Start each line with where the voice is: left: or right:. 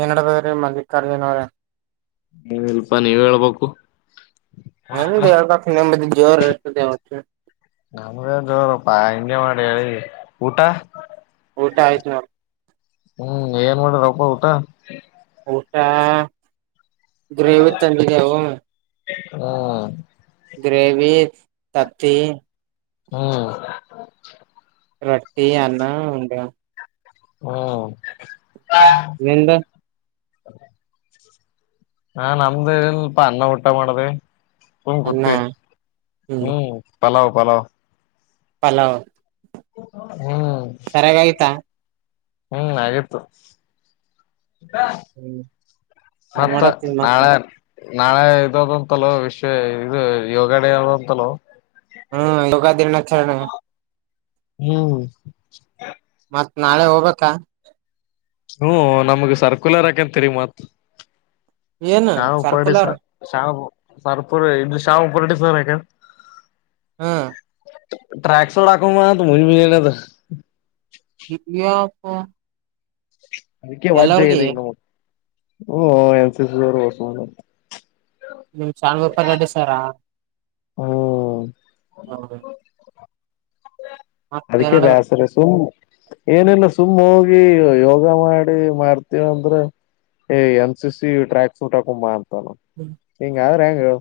right: ಏನ್ ನಡ್ದ್ಯಾತ್ರೀ ಮಲ್ಲಿಕಾರ್ಜುನವ್ರೆ
left: ನೀವಲ್ಪಾ ನೀವ್ ಹೇಳ್ಬೇಕು
right: ನಿಮ್ದೇಳ್ಬೇಕ್ ನಿಮ್ಮದು ಜೋರ್ ದಾವತ್ತು
left: ನಮ್ದ್ಯಾವ್ ಜೋರಪ್ಪಾ ಹಂಗೆ ಮಾಡೇಳಿ ಊಟ
right: ಊಟಾಯ್ತ್ ನೋಡ್
left: ಹ್ಮ್ ಏನ್ ಮಾಡರಪ್ಪ ಊಟ
right: ಊಟಾ ಗ್ರೇವಿ ತಂದಿದೇವು
left: ಹ್ಮ್
right: ಗ್ರೇವಿ ತತ್ತಿ
left: ಹ್ಮ್
right: ರೊಟ್ಟಿ ಅನ್ನ ಉಂಡ್ಯಾವ್
left: ಹ್ಮ್
right: ನಿಂದ್
left: [inaudible] ಹಾ ನಮ್ದು ಇಲ್ಪ ಅನ್ನ ಊಟ ಮಾದೇ ಸುಮ್
right: ಅನ್ನ
left: ಗುತ್ತಿ ಹ್ಮ್ ಪಲಾವ್ ಪಲಾವ್
right: ಪಲಾವ್
left: [unintelligible]
right: ಸರಿಯಾಗಾಗಿತ್ತ
left: ಹ್ಮ್ ಆಗಿತ್ತು
right: ಹ್ಮ್ ಏನ್
left: ಸತ್ತ
right: ಮಾಡತಿ ಮತ್ತ
left: ನಾಳೆರ್ ನಾಳೆ ಇದದಂತಲ್ಲೊ ವಿಶ್ವ ಇದು ಯೋಗ ಡೇ ಅದಂತಲ್ಲೊ
right: ಹ್ಮ್ ಯೋಗಾದಿನಾಚರಣೆ.
left: ಹ್ಮ್
right: ಮತ್ತ್ ನಾಳೆ ಹೋಗ್ಬೇಕಾ.
left: ಹ್ಮ್ ನಮ್ಗೆ ಸರ್ಕುಲರ್ ಹಾಕಂತ ತಿರಿಗ್ ಮತ್.
right: ಏನು
left: ಸಾವ ಪಡಿಸ
right: ಸರ್ಕುಲರ್
left: ಸಾವು. ಸರ್ ಪುರ ಶವು ಪುರಟಿ ಸರ್ಕ್
right: ಹಾ
left: ಟ್ರ್ಯಾಕ್ ಸೂಟ್ ಹಾಕೊಂಬಾ ಅಂತ ಮುಂಜ್ಮುಂಜಾನೆ ಎದ್ದು.
right: ಇದ್ಯಾಪ್ಪ.
left: ಅದಕ್ಕೆೇ ವಜ್ಜ ಇದಿಗ್ ನೋಡ್. ಹಓ ಎನ್ಸ ಸಿ ಬ ಬಸ
right: ನಿಮ್ ಚನ್ ಬೊಪಾರ್ ರಡ್ ಸಾರಾ ಹ್ಮ್
left: ಹ್ಮು
right: ಮತ್ತೇನ್
left: ಅದಕ್ಕೆೇ
right: ನಡದದ
left: ಬ್ಯಾಸರ ಸುಮ್ನೆ ಏನಿಲ್ಲ ಸುಮ್ಮ್ ಹೋಗಿ ಯೋಗ ಮಾಡಿ ಮಾಡ್ತೀವ್ ಅಂದ್ರ, ಎ N C C track suit ಹಾಕೊಂಬ. ಇಂಗ್ ಆದ್ರೆ ಹೆಂಗ್ ಹ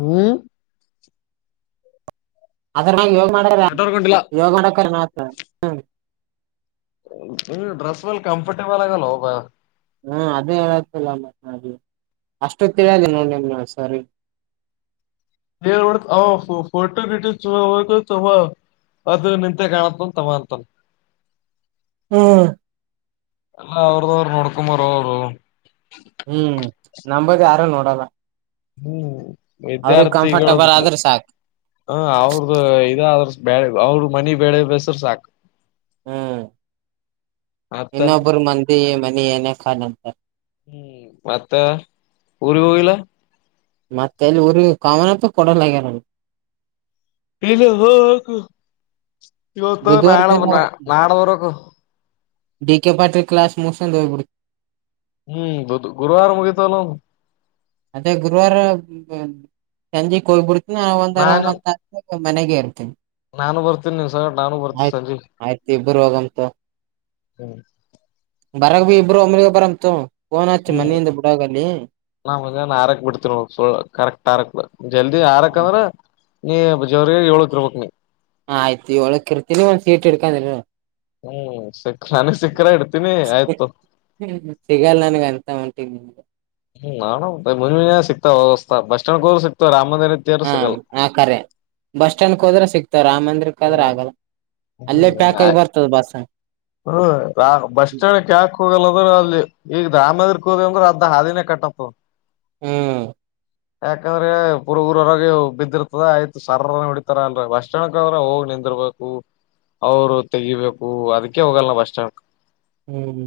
left: ಹೂ
right: ಅದ್ರಾ [unintelligible] ಮಾಡ
left: ಸ್ವೆಟರ್ ಹಾಕೊಂಡಿಲ್ಲ
right: ಯೋಗ ಮಾಡಕ ಹಾ ಹ
left: ಹ್ಮ ಡ್ರೆಸ್ ಒಲ್ಲಿ ಕಂಫರ್ಟೇಬಲ್ ಆಗಲ್ಲಬ [unintelligible]
right: ಹ್ಮ ಅದೇ ಹೇಳತಿಲ್ಲ ಮತ್ಲಿ ಅಷ್ಟು ತಿಳಿಯಲಿ ನೋಡಿ ಸರಿ
left: ಬ ಅವ ಫೋಟೋ ಗಟ್ಟ ಹ ತ ಅದು ನಿಂತೆ ಕಾಣತನ್ ತಗಂತನ್ [unintelligible]
right: ಹ್ಮ್
left: ಎಲ್ಲ ಅವ್ರದ ಅವರು ನೋಡ್ಕೊಮಾರ ಅವರು
right: ಹ್ಮ್ ನಂಬದ ಯಾರು ನೋಡಲ್ಲ
left: ಹ್ಮ್
right: ಅವ್ರಿಗೆ
left: ವಿದ್ಯಾರ್ಥಿಗಳ
right: ಕಂಫರ್ಟಬಲ್
left: [unintelligible]
right: ಆದ್ರೆ ಸಾಕು
left: ಹ ಅವ್ರ್ದ ಇದ ಆದ್ರ ಬ್ಯಲ್ ಅವರು ಮನಿ ಬೆಳೆ ಬಸರು ಸಾಕು
right: ಹ್ಮ್
left: ಮತ್ತ
right: ಇನ್ನೊಬ್ಬರು ಮಂದಿ ಮ ನೀ ಏನಖ ನಂತ
left: ಹ್ಮ್ ಮತ್ತ ಊರಿಗ್ ಹೋಗಿಲ್ಲ
right: ಮತ್ತೆಲ್ಲಿ ಊರಿ ಕಾಮನಪ್ಪ ಕೊಡಲ್ಲಗ್ಯಾರ
left: [unintelligible] ಇವತ
right: ಬುಧವಾರ
left: ನಾಳೆ
right: ದಿನ
left: ನಡದ್ ಬರ್ಬೆಕ್.
right: ಡಿ ಕೆ ಪಾಟಿಲ ಕ್ಲಾಸ ಮುಗುಸ್ಕೊಂಡು ಹೋಗಿಬಿಡ್
left: ಹ್ಮ್ ಗುರುವಾರ ಮುಗೋತವ ನಮವು.
right: ಅದೇ ಗುರುವವಾರ ಸಂಜೆ ಕೊಯ್ಬಿಡ್. ಹಾ ಒಂದರ
left: ನಾನು
right: ಒಂದ್ ತಾಸ್. ಮನೆಗೆ ಇರ್ತೀನಿ.
left: ನಾನು ಬರ್ತೀನಿ ನೀನ್ ಸರ್ ನಾನು ಬರ್ತೀನಿ
right: ಆಯ್ತ
left: ಸಂಜೆ
right: ಆಯ್ತು ಇಬರು ಹೋಗಮ್ತಗ
left: ಹ್ಮ್
right: ಬರ್ದ್ ಇಬರು ಓಮಿಗೆ ಬಾರಮ್. ತ್ತ ಫೋನ್ ಆಚ್ಚು ಮನೆಯಿಂದ ಬಿಡೋಗಲ್ಲಿ.
left: ಅವಾದ ನಾ ಮುಂಜೆನೇ ಆರಕ್ ಬಿಡ್ತೀನ ಕರೆಕ್ಟ್ ಆರಕ್ ಜಲ್ದಿ ಆರಕ್ ಅಂದ್ರ ನೀ ಜಾರಿ ಯೋಳುಕ್ ಇರಬೇಕೆನಿ.
right: ಹ ಆಯ್ತು ಏಳಕ್ ಇರ್ತೀರಿ ಒಂದ್ ಸೀಟ್ ಇಡ್ಕೊಂಡಿರೂ.
left: ಹ್ಮ್ ಸಿಕ್ಕ ನಾನು ಸಿಕ್ಕರ ಇಡ್ತೀನಿ ಆಯ್ತು.
right: ಸಿಗಲ್ ನನ್ಗ ಅಂತ ಹೊಂಟಿಗ್ ನಿಮ್ಗೆ
left: ಹ್ಮ ನ ಮುಂಜ ಸಿಗ್ತವೆ ವಸ್ತಾ ಬಸ್ ಸ್ಯಾಂಡ್ಗೆೋರು ಸಿಕ್ತವೆ ರಾಮ ಮಂದಿರ ಹತ್ತಿರ
right: ಹಾ
left: ಸಿಗಲ್ಲ
right: ಆ ಕರೆ ಬಸ್ ಸ್ಟ್ಯಾಂಡ್ ಹೋದ್ರೆ ಸಿಕ್ತವ ರಾಮ್ ಮಂದಿರಕ ಅಂದ್ರೆ ಆಗಲ್ಲ ಅಲ್ಲೇ ಪ್ಯಾಕ್ ಆಗಿ ಬರ್ತದ ಬಸ್.
left: ಹ್ಮ ಬಸ್ ಸ್ಟ್ಯಾಂಡ ಯಾಕ ಹೋಗಲ್ಲದ್ರ ಅಲ್ಲಿ ಈಗ ರಾಮನಗರದಗ್ ಗ್ರ ಅರ್ಧ ಹಾದಿನೇ ಕಟ್ಟಆತದ.
right: ಹ್ಮ
left: ಯಾಕಂದ್ರೆ ಪುರ ಊರರಗೆ ಬಿದ್ದಿರ್ತದ ಆಯ್ತು ಸರ್ರ ಹೊಡಿತಾರ ಅಲ್ರ ಬಸ್ ಸ್ಟಾಂಡ್ಡಕ್ ಅವ್ರ ಹೋಗಿ ನಿಂದಿರ್ಬೇಕು ಅವರು ತೆಗಿಬೇಕು ಅದಕ್ ಕೆ ಹೋಗಲ್ಲ ಬಸ್ ಸ್ಟ್ಯಾಂಡಕ್.
right: ಹ್ಮ್ ಹ್ಮ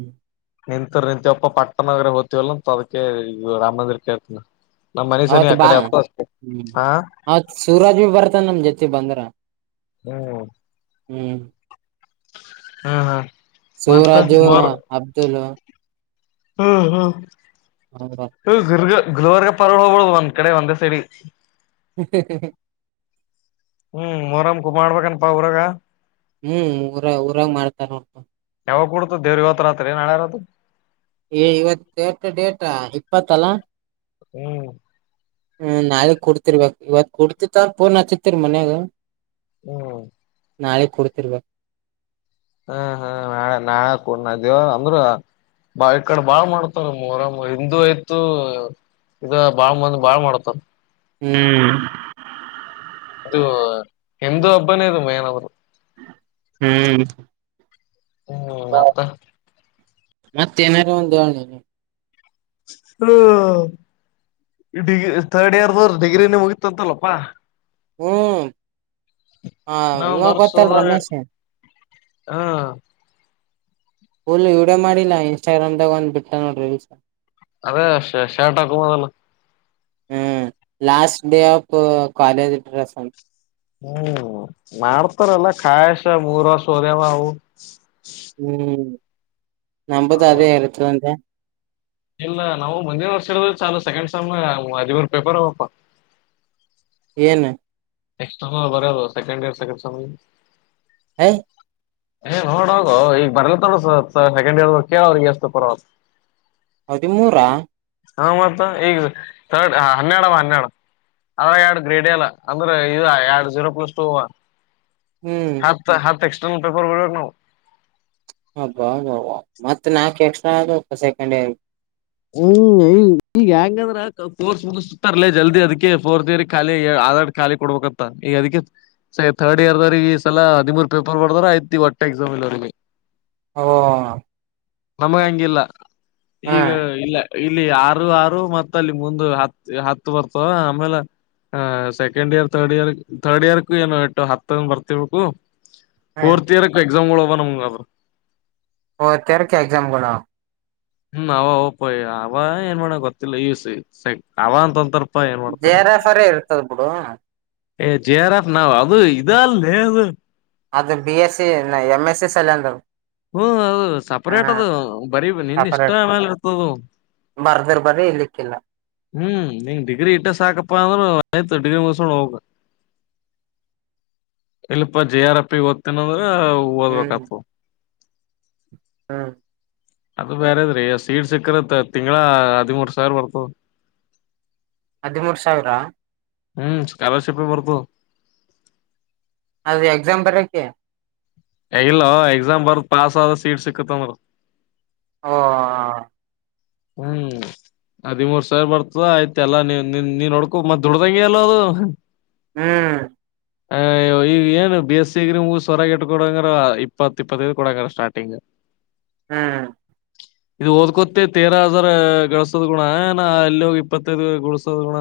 left: ನಿಂತರ ನಿಂತವಪ್ಪ ಪಟ್ಟಣನಗ್ರ ಹೋಗ್ತಿವಲ್ಲ ಅಂತ ಅದಕ ಈಗ ರಾಮ ಮಂದಿರ್ ಕೇತನ.
right: ಅವತ್ ಬಾ ಹ್ಮ ಅವತ್ ಸೂರಾಜ್ ಬಿ ಬರ್ತಾನ ನಮ ಜೊತೆ ಬಂದ್ರ
left: ಹ್ಮ್
right: ಹ್ಮ್
left: ಹ್ಮ ಹಾ ಮತ್ತ
right: ಸೂರಾಜು
left: ಮೋರ್
right: ಅಬ್ದುಲ್
left: ಹ್ಮ್ ಹ್ಮ್
right: [unintelligible]
left: ಗುಲ್ವರ್ಗ ಪರಳ ಹೋಗಬುದು ಒಂದ್ ಕಡೆ ಒಂದೇ ಸಡಿ
right: ಹ್ಮ ಹ್ಮ್ ಹ್ಮ ಹ್ಮ
left: ಹ್ಮ್ ಮೊರಮಕೂ ಮಾಡ್ಬೇಕನ್ಪಾ ಅವರಾಗ
right: ಹ್ಮ್ ಊರ ಊರಾಗ ಮಾಡ್ತಾರ ನೋಡ್ಪ
left: [inaudible] ಯಾವಾಗ ಕುಡತ ದೇವರ ಇವತ್ತು ರಾತ್ರಿ ನಾಳೆ ರಾತ್ರಿ
right: ಏ ಇವತ್ತೆಡು ಡೇಟಾ ಪತಲ್ಲಾ
left: ಹ್ಮ್
right: ಹ್ಮ್ ನಾಳೆ ಕುಡ್ತಿರ್ಬೇಕ್ ಇವತ್ ಕುಡ್ತಿತ್ತ ಪೋನ್ ಹತ್ತತಿರಿ ಮನ್ಯಾಗ
left: ಹ್ಮ್
right: ನಾಳೆ ಕೊತಿರ್ರುವ
left: ಹ್ಮ ಹ್ಮ ನಾ ನಾಳ ಕಡ ನ ದವ ಅಂದ್ರ ಬಾಳ್ ಈ ಕಡೆ ಬಾಳ್ ಮಾಡ್ತಾರರ ಹಿಂದೂ ಆಯ್ತು ಇದ ಬಾಳ್ ಮಂದ ಬಾಳ್ ಮಾಡ್ತಾರ
right: ಹ್ಮ್
left: ಹ ಎಂದು ಹಬ್ಬನೇ ಇದು ಮೇನವರು
right: ಹ್ಮ್
left: ಹ್ಮ್ ಮತ್ತ
right: ಮತ್ತೇನಾರ ಒಂದು
left: ಹ ಡಿಗ್ರಿ ಥರ್ಡ್ ಇಯರ್ ದವ್ರ ಡಿಗ್ರಿನ ಮುಗಿತ್ತ ಅಂತಲ್ಲಪ್ಪಾ
right: ಹ್ಮ್ ಹಾ
left: ಇನ್ನೊಂದ್
right: ಇವಾಗ
left: ವರ್ಷ
right: ಗೊತ್ತಲ್
left: ಅದ
right: ರಮೇಶ್
left: ಹ್ಮ್
right: ಹಲ್ ಇವಡೇ ಮಾಡಿಲ್ಲಾ ಇನ್ಸ್ಟಾಗ್ರಾಮ್ಗ ಒಂದ್ ಬಿಟ್ಟ ನೋಡ ರೀಲ್ಸ್
left: ಅದೇ ಶೇರ್ಟ ಆಕ ಅದಲ್ಲ
right: ಹ್ಮ್ last day of college dress
left: ಹ್ಮ್ ಮಾಡ್ತಾರಲ್ಲ ಕಾಂಯಸ ಮೂರ ಸೋರವ ಅವು
right: ಹ್ಮ್ ನಂಬದು ಅದೇ ಇರುತು ಅಂತೆ
left: ಇಲ್ಲ ನಾವು ಮುಂದಿನ ವರ್ಷ ಹೇಳಿದ ಚಾ ಸೆಕೆಂಡ್ ಸ್ ಹದಿವರ್ ಪೇಪರ್ ಅವಪ್ಪ
right: [inaudible] ನ್
left: ಎಕ್ಸ್ ಬರದು ಸೆಕಂಡ್ ಇರ್ ಸೆಕ್ ಸ್
right: ಹ
left: ಏ ನೋಡೋಗೋ ಈಗ ಬರ್ಲತ್ತ ನೋಡ ಸ ಸೆಕೆಂಡ್ ಇಯರ್ ಕೇಳ ಅವ್ರಗ ಎಷ್ಟು ಪರ
right: ಹದಿಮೂರ
left: ಹ ಮತ್ತ ಈಗ ಥರ್ಡ್ ಹನ್ನೆರಡವ ಹನ್ನೆರಡು ಅದ್ರ ಎರಡು ಗ್ರೀಡ್ ಎಲ್ಲ ಅಂದ್ರೆ ಇ ಎರಡು ಜೀರೋ ಪ್ಲಸ್ ಟೂ
right: ಹ್ಮ್
left: ಹತ್ತು ಹತ್ತಕ್ಷ ನನ್ನ ಪೇಪರ್ಗಳು ನ
right: ಸೆಕಂಡ್ ಯಾರ್ [inaudible]
left: ಹ್ಮ ಈಂಗಂದ್ರಫೋರ್ಸ್ ಮುಗತರ್ಲ ಜಲ್ದಿ ಅದಕ್ಕೆ ಫೋರ್ತ್ ಇಯರ್ ಖಾಲಿ ಆಧಡ್ ಖಾಲಿ ಕೊಡ್ಬೇಕಂತ ಈ ಅದ ಸ ಥರ್ಡ್ ಇಯರ್ ದ ಈ ಸಲ ಹದಿಮೂರ್ ಪೇಪರ್ ಬದಾರ ಆಯ್ತಿ ಹೊಟ್ಟೆ ಎಕ್ಸಾಮ್ ಇಲ್ರಿಗೆ
right: ಹ
left: ನಮಗ ಹಂಗಿಲ್ಲ ಈಗ ಇಲ್ಲ ಇಲ್ಲಿ ಆರು ಆರು ಮತ್ತ ಅಲ್ಲಿ ಮುಂದ ಹತ್ ಹತ್ತು ಬರ್ತವ ಆಮೇಲೆ second year third year third ಇಯರ್ಕ್ ಏನು ಇಟ್ಟು ಹತ್ತಂದ ಬರ್ತಿಬೇಕು
right: ಹ್ಮ್
left: ಫೋರ್ಥ್ಇಯರ್ಕ್ಕ ಎಸಾಮ ಮೂಳ ಬ ನ [unintelligible]
right: ಓ ತರಕ್ಕೆ ಎಕ್ಸಾಮ್ ಕೊಡ
left: ಹ್ಮ್ ಅವ ಪಯ ಅವ ಏನ್ ಮಾಡ ಗೊತ್ತಿಲ್ಲ ಯಸ ಅವ ಅಂತೊಂತರ್
right: ಜರಫರ ಇರ್ತವ ಹಡ [unintelligible]
left: ಏ್ ಜೆ ಆರಫ್ ನಾವವು ಅದು ಇದಾಲ್ಲ ಅದು
right: ಅದು B S C M S C ಸಲ್ ಅಂದರು
left: ಹ್ಮ ಅದು ಸಪರೇಟ್ ಅದು ಬರಿೀ ನಿನ್
right: ಸಪರೇಟ್
left: ಇಷ್ಟಮೇಲೆ ಇರ್ತದು
right: ಬರ್ದರ್ ಬರ್ರಿ ಇರ್ಲಿಕ್ಕಿಲ್ಲ
left: ಹ್ಮ್ ನಿಂಗ ಡಿಗ್ರಿ ಇಟ್ಟ ಸಾಕಪ್ಪಾ ಅಂದ್ರ ಆಯ್ತು ಡಿಗ್ರಿ ಮುಸ್ಕೊಂಡು ಹೋಗ ಇಲ್ಲಿಪ ಜಿ ಆರ್ ಅ ಪಿ ್ತನಂದ ಓದ್ಬೇಕತ
right: ಹ್ಮ
left: ಅದು ಬೇರೆದ್ರೀ ಸೀಡ್ ಸಿಕ್ಕರತ್ ತಿಂಗಗಳ ಹದಿಮೂರು ಸಾವಿರ ಬರ್ತದ
right: ಹದಿಮೂರು ಸಾವಿರ
left: ಹ್ಮ್ ಸ್ಕಾಲರ್ಶಿಪೆ ಬರ್ಗು
right: ಅದು ಎಕ್ಸಾಮ್ ಬರಕ್ಕೆ
left: ಇಲ್ಲ ಎಕ್ಸಾಮ್ ಬರ್ದ್ ಪಾಸ್ ಆದ ಸೀಟ್ ಸಿಕ್ಕತ್ಂದರು
right: ಹ
left: ಹ್ಮ್ ಹದಿಮೂರ್ ಸಾವಿ ಬರ್ತದ ಆಯ್ತ ಎಲ್ಲಾ ನೀ ನಿನ್ ನೀನ್ ನೋಡ್ಕೋ ಮತ್ ದುಡ್ದಂಗಗೆ ಎಲ್ಲ ಅದು
right: ಹ್ಮ್
left: ಆ ಈಗ ಏನು ಬಿ ಎಸ್ ಸಿಗ್ರಿ ಮೂಗ ಸವರಗ ಇಟ್ ಕೊಡಂಗ್ರ ಇಪ್ಪತ್ತ ಇಪ್ಪತ್ತೈದು ಕೊಡಂಗ್ರ ಸ್ಟಾರ್ಟಿಂಗ್
right: ಹ್ಮ್ ಹ್ಮ
left: ಇದು ಓದ್ಕೊತೇ ತೇರ ಹಜಾರ್ ಗಳಸೋದ್ ಗುಣ ನ ಅಲ್ಲಿ ಹೋಗಿ ಇಪ್ಪತ್ತೈದು ಳಸೋದ್ ಗುಣ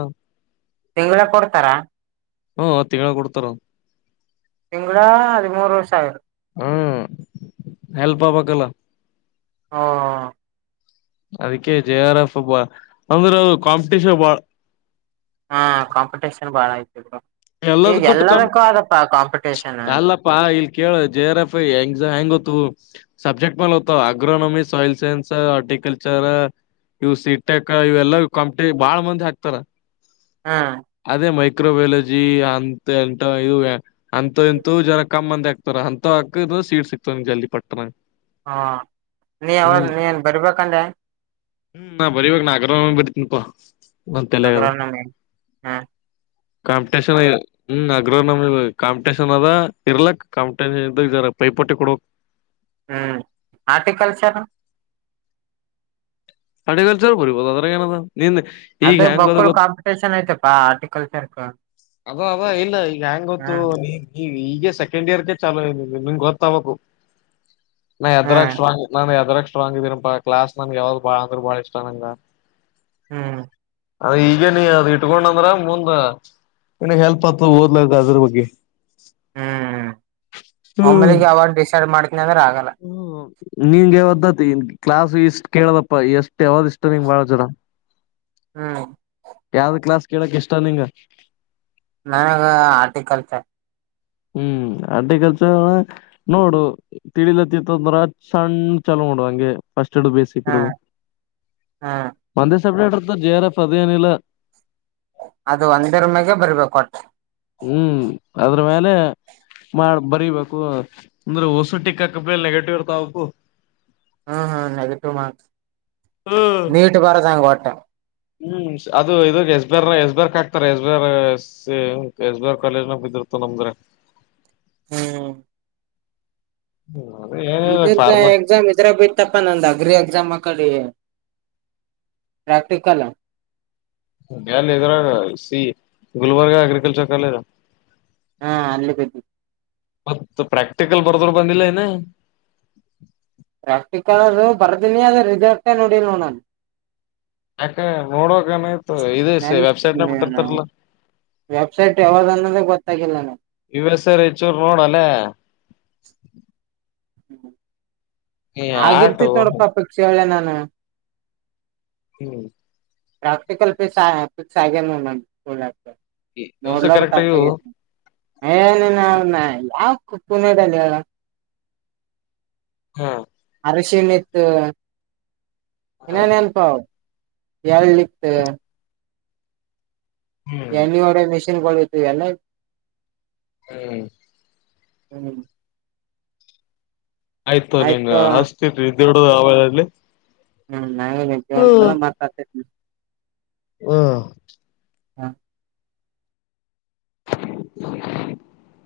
right: ತಿಂಗಳ ಕೊಡ್ತಾರ
left: ಹ್ಮ ತಿಂಗಳ ಕೊಡ್ತಾರ
right: ತಿಂಗಳ ಹದಿಮೂರು ವರ್ಷ ಆಗಿತ್ತೆ
left: ಹಾ ಹೆಲ್ಪ ಹವ ಕಲ್ಲ
right: ಹಾ
left: ಅದಕ್ಕೆ ಜೆ ಆರ್ ಎಫ್ ಅಂದ್ರೆ ಅ ಕಾಂಪಿಟಷನ್ ಬಾಳ್
right: ಹಾ ಕಾಂಪಿಟೇಷನ್ ಬಾಳ ಆಯ್ತು
left: ಎಲ್ಲದ ಕುಟ್ಟ ಕ
right: ಕಾಂಪಿಟೇಷನ್
left: ಅಲ್ಲಪ್ಪಾ ಇಲ್ಲಿ ಕೇಳ ಜೆ ಆರ್ ಎಫ ಐ ಹೆಂಗ್ ಹೆಂಗ ಸಬ್ಜೆಕ್ಟ್ ಮೇಲೆ ಹ್ತ ಅಗ್ರೋನಮಿ ಸಾಯಯಿಲ್ ಸೈನ್ಸ್ ಹಾರರ್ಟಿಕಲ್ಚರ್ ಇವು ಸಿಟೆಕ್ ಇವೆಲ್ಲ ಕಾಂಪಿಟ ಬಾಳ ಮಂದಿ ಹಾಕ್ತಾರ
right: ಹ್ಮ್
left: ಅದೇ ಮೈಕ್ ಇ್ರ ವೇಜ [unintelligible] ಜೀ ಅಂತ ಎಂಂತ ಇ ಅಂತ ಎಂತು ಜನ ಕಮ್ಮ್ ಮಂದಿ ಆಕ್ತಾರ ಅಂತ ಹಾಕ ಸೀಟ್ ಸಿಕ್ತವ ಜಲ್ದಿ ಪಟ್ಟನ
right: ಹಾ ನೀ ಯಾವಾಗ
left: ಹ್ಮ್
right: ನೀನ್ ಬರ್ಬೇಕಂದೆ
left: ಹ್ಮ್ ನಾ ಬರಿಬೇಕಕ್ ನಾ ಆಗ್ರ ಬರೀತನಪ್ಪ
right: ಅಗ್ರ ಹಾ
left: ಕಾಂಪಿಟೇಷನ್ ಹ್ಮ ಅಗ್ರ ನಮ ಕಾಂಪಿಟೇಷನ್ ಅದ ಇರ್ಲಕ್ ಕಾಂಪಿಟಷನ್ ಇದ ಇದಾರ ಪೈಪೋಟಿ ಕೊಡಕ್
right: ಹ್ಮ್ ಆರ್ಟಿಕಲ್ಚರ್
left: ಅ್ರಕಲ್ಚರ್ ಬರಿಬೋದು ಅದ್ರ ಏನ
right: ಅದು ಮಕ್ಕಳ ಕಾಂಪಿಟೇಷನ್ ಐ್ತಪಾ ಆರ್ಟಿಕಲ್ಚರ್ ಹ
left: ಅ ಅವ ಇಲ್ಲ ಈಗ ಹೆಂಗ ಗೊತ್ತು ನೀ ನೀವಿ ಗೆ ಸೆಕೆಂಡ್ ಇಯರ್ಗೆ ಚಾಲು ನ ನಿಂಗೆ ಗೊತ್ತಬಬೇಕು ನಾ
right: ಹ್ಮ್
left: ಎದರಕ್ಷ್ ನಾನು ಎದರಕ್ಷ ಇಷ್ಟಂಗ ಇದೀರಪ ಕ್ಲಾಸ್ ನಂಗೆ ಯಾವ್ದ್ ಬಾ ಅಂದ್ರರು ಬಾಳ ಇಷ್ಟ ನಂಗಗೆ
right: ಹ್ಮ್
left: ಅದ ಈಗ ನೀ ಅದ ಇಟ್ಕೊಂಡಂದ್ರ ಮುಂದ ನನಗ್ ಹೆಲ್ಪ್ ಹತ್ ಓದ್ಲ್ದ ಅದ್ರ ಬಗ್ಗೆ
right: ಹ್ಮ್ ಒಮ್ಮಲಿಗೆ ಯಾವಾಗ ಡಿಸೈಡ್ ಮಾಡ್ತ
left: ಹ್ಮ ನಿಂಗೆ ಒ್ದ ಕ್ಲಾಸ್ ಇಷ್ಟ್ ಕೇಳದಪ್ಪ ಎಷ್ಟು ಯಾವ್ದ ಇಷ್ಟ ನಿಂಗ ಬಾಳ ಜನ
right: ಹ್ಮ್
left: ಯಾವ್ದ ಕ್ಲಾಸ್ ಕೇಳಕ್ ಇಷ್ಟ ನಿಂಗ
right: ನ ಆರ್ಟಿಕಲ್ಚರ್
left: ಹ್ಮ್ ಅರ್ಟಿಕಲ್ಚರ್ ನೋಡು ತಿಳಲತ್ತತ್ತಂದ್ರ ಸಣ್ಣ ಚಲ ನೋಡು ಹಂಗೆ ಸ್ಟ್ ಬೇಸಿಕ್ಡ
right: ಹ್ಮ್ ಹ್ಮ್
left: ಒಂದ ಸ ಜೆ ಆರ್ ಎಫ್ ಅದೇ ನಿಲ್ಲ
right: ಅದು ಒಂದೇ ರಮಾಗ ಬರ್ಬೇಕ ಹೊಟ್ಟ
left: ಹ್ಮ್ ಅದ್ರ ಮೇಲೆ ಮಾಡ ಬರಿಬೇಕು ಅಂದ್ರೆ ಹೊಸುಟಿಕ್ಕಕ ನೆಗೆಟಿವ್ ಇರ್ತಾವಬೇಕು
right: ಹ್ಮ್ ಹ್ಮ್ ನೆಗಟಿವ್ ಮಾರ್ಕ್ಸ್ ನೀಟ್ ಬರ ಸಾಂಗ ಒಟ್ಟ
left: ಹ್ಮ್ ಅದು ಇದಾಗ ಎಸ್ ಬೇರ್ ಎಸ್ ಬೇರ್ಕ್ ಹಾಕ್ತಾರ ಎಸ್ ಬೇರ್ ಪ ಎಸ್ಬರ್ ಕಾಲೇಜ್ನ ಬಿದ್ದಿರ್ತ ನಮಗ್ರೆ
right: ಹ್ಮ
left: ಹೌ
right: ಇದ ಎಕ್ಸಾಮ್ ಇದ್ರ ಬಿಟ್ಟಪ್ಪ ನಂದ್ ಅಗ್ರಿ ಎಕ್ಸಾಮ್ ಕಡೆ ಪ್ರಕ್ಟಿಕಲ್
left: ನ್ದರ ಸಿ ಗುಲ್ಬರ್ಗ ಅಗ್ರಿಕಲ್ಚರ್ ಕಾಲೇಜ
right: ಹಾ ಅಲ್ಲಿ ಬಿದ್ದಿ
left: ಮತ್ತ ಪ್ರಾಕ್ಟಿಕಲ್ ಬರದರು ಬಂದಿಲ್ಲ ಏನ
right: ರಾಷ್ಟಿ ಕಾಲ ಬರ್ದನಿ ಅದ ರಿಸಲ್ಟೇ ನೋಡಿಲ್ ನೋ ನಾನು
left: ಯಕ ನೋಡಕನ ಇದು ವೆಬ್ಸೈಟ್ನ ಬಿಟ್ಟಿರ್ತಾರಲ್ಲ
right: ವೆಬಸೈಟ್ ವಜಾನಲ್ಲಿ ಗತ್ತ ಕೆಲ್ಲಾನ
left: ಯು ಎಸ್ ಆರ್ ಹೆಚ್ಚೂರ್ ನೋಡಲ್ಲೇ
right: ಹ್ಮ ಹ
left: ಈ ಆಟು
right: ಆಗಿರ್ತಿತ್ ನೋಡಪ್ಪಾ ಅಪೇಕ್ಷೆ ಹೇಳಳ್ಳೆ ನಾನು
left: ಹ್ಮ್
right: ಪ್ರಾಕ್ಟಿಕಲ್ ಸ ನ
left: ವ್ಯವಸ ಕರೆಕ್ಟ್ ಆಗ
right: ಏನ ನ ಯಾ ಕುಪ್ಪನಡಲ್ಲ
left: ಹ್ಮ್
right: ಅರಶಿಣತ್
left: ಹ್ಮ್
right: ನನ್ನ್ಪ ಎಳ್ಲಿತ್
left: ಹ್ಮ್
right: ಎ ಒೆ ಮಿನ್ ಬ ಎನ
left: ಹ್ಮ್
right: ಹ್ಮ್
left: ಆಯ್ತು ನಿಂಗ ಹಷ್ಟ ಇಡ ಹಾವಲ್ಲಿ
right: ಹ್ಮ ನಾ ನಿ ಮಾತಾಡ್ತೇನನೆ
left: ಹ್ಮ
right: ಹಾ
left: [inaudible]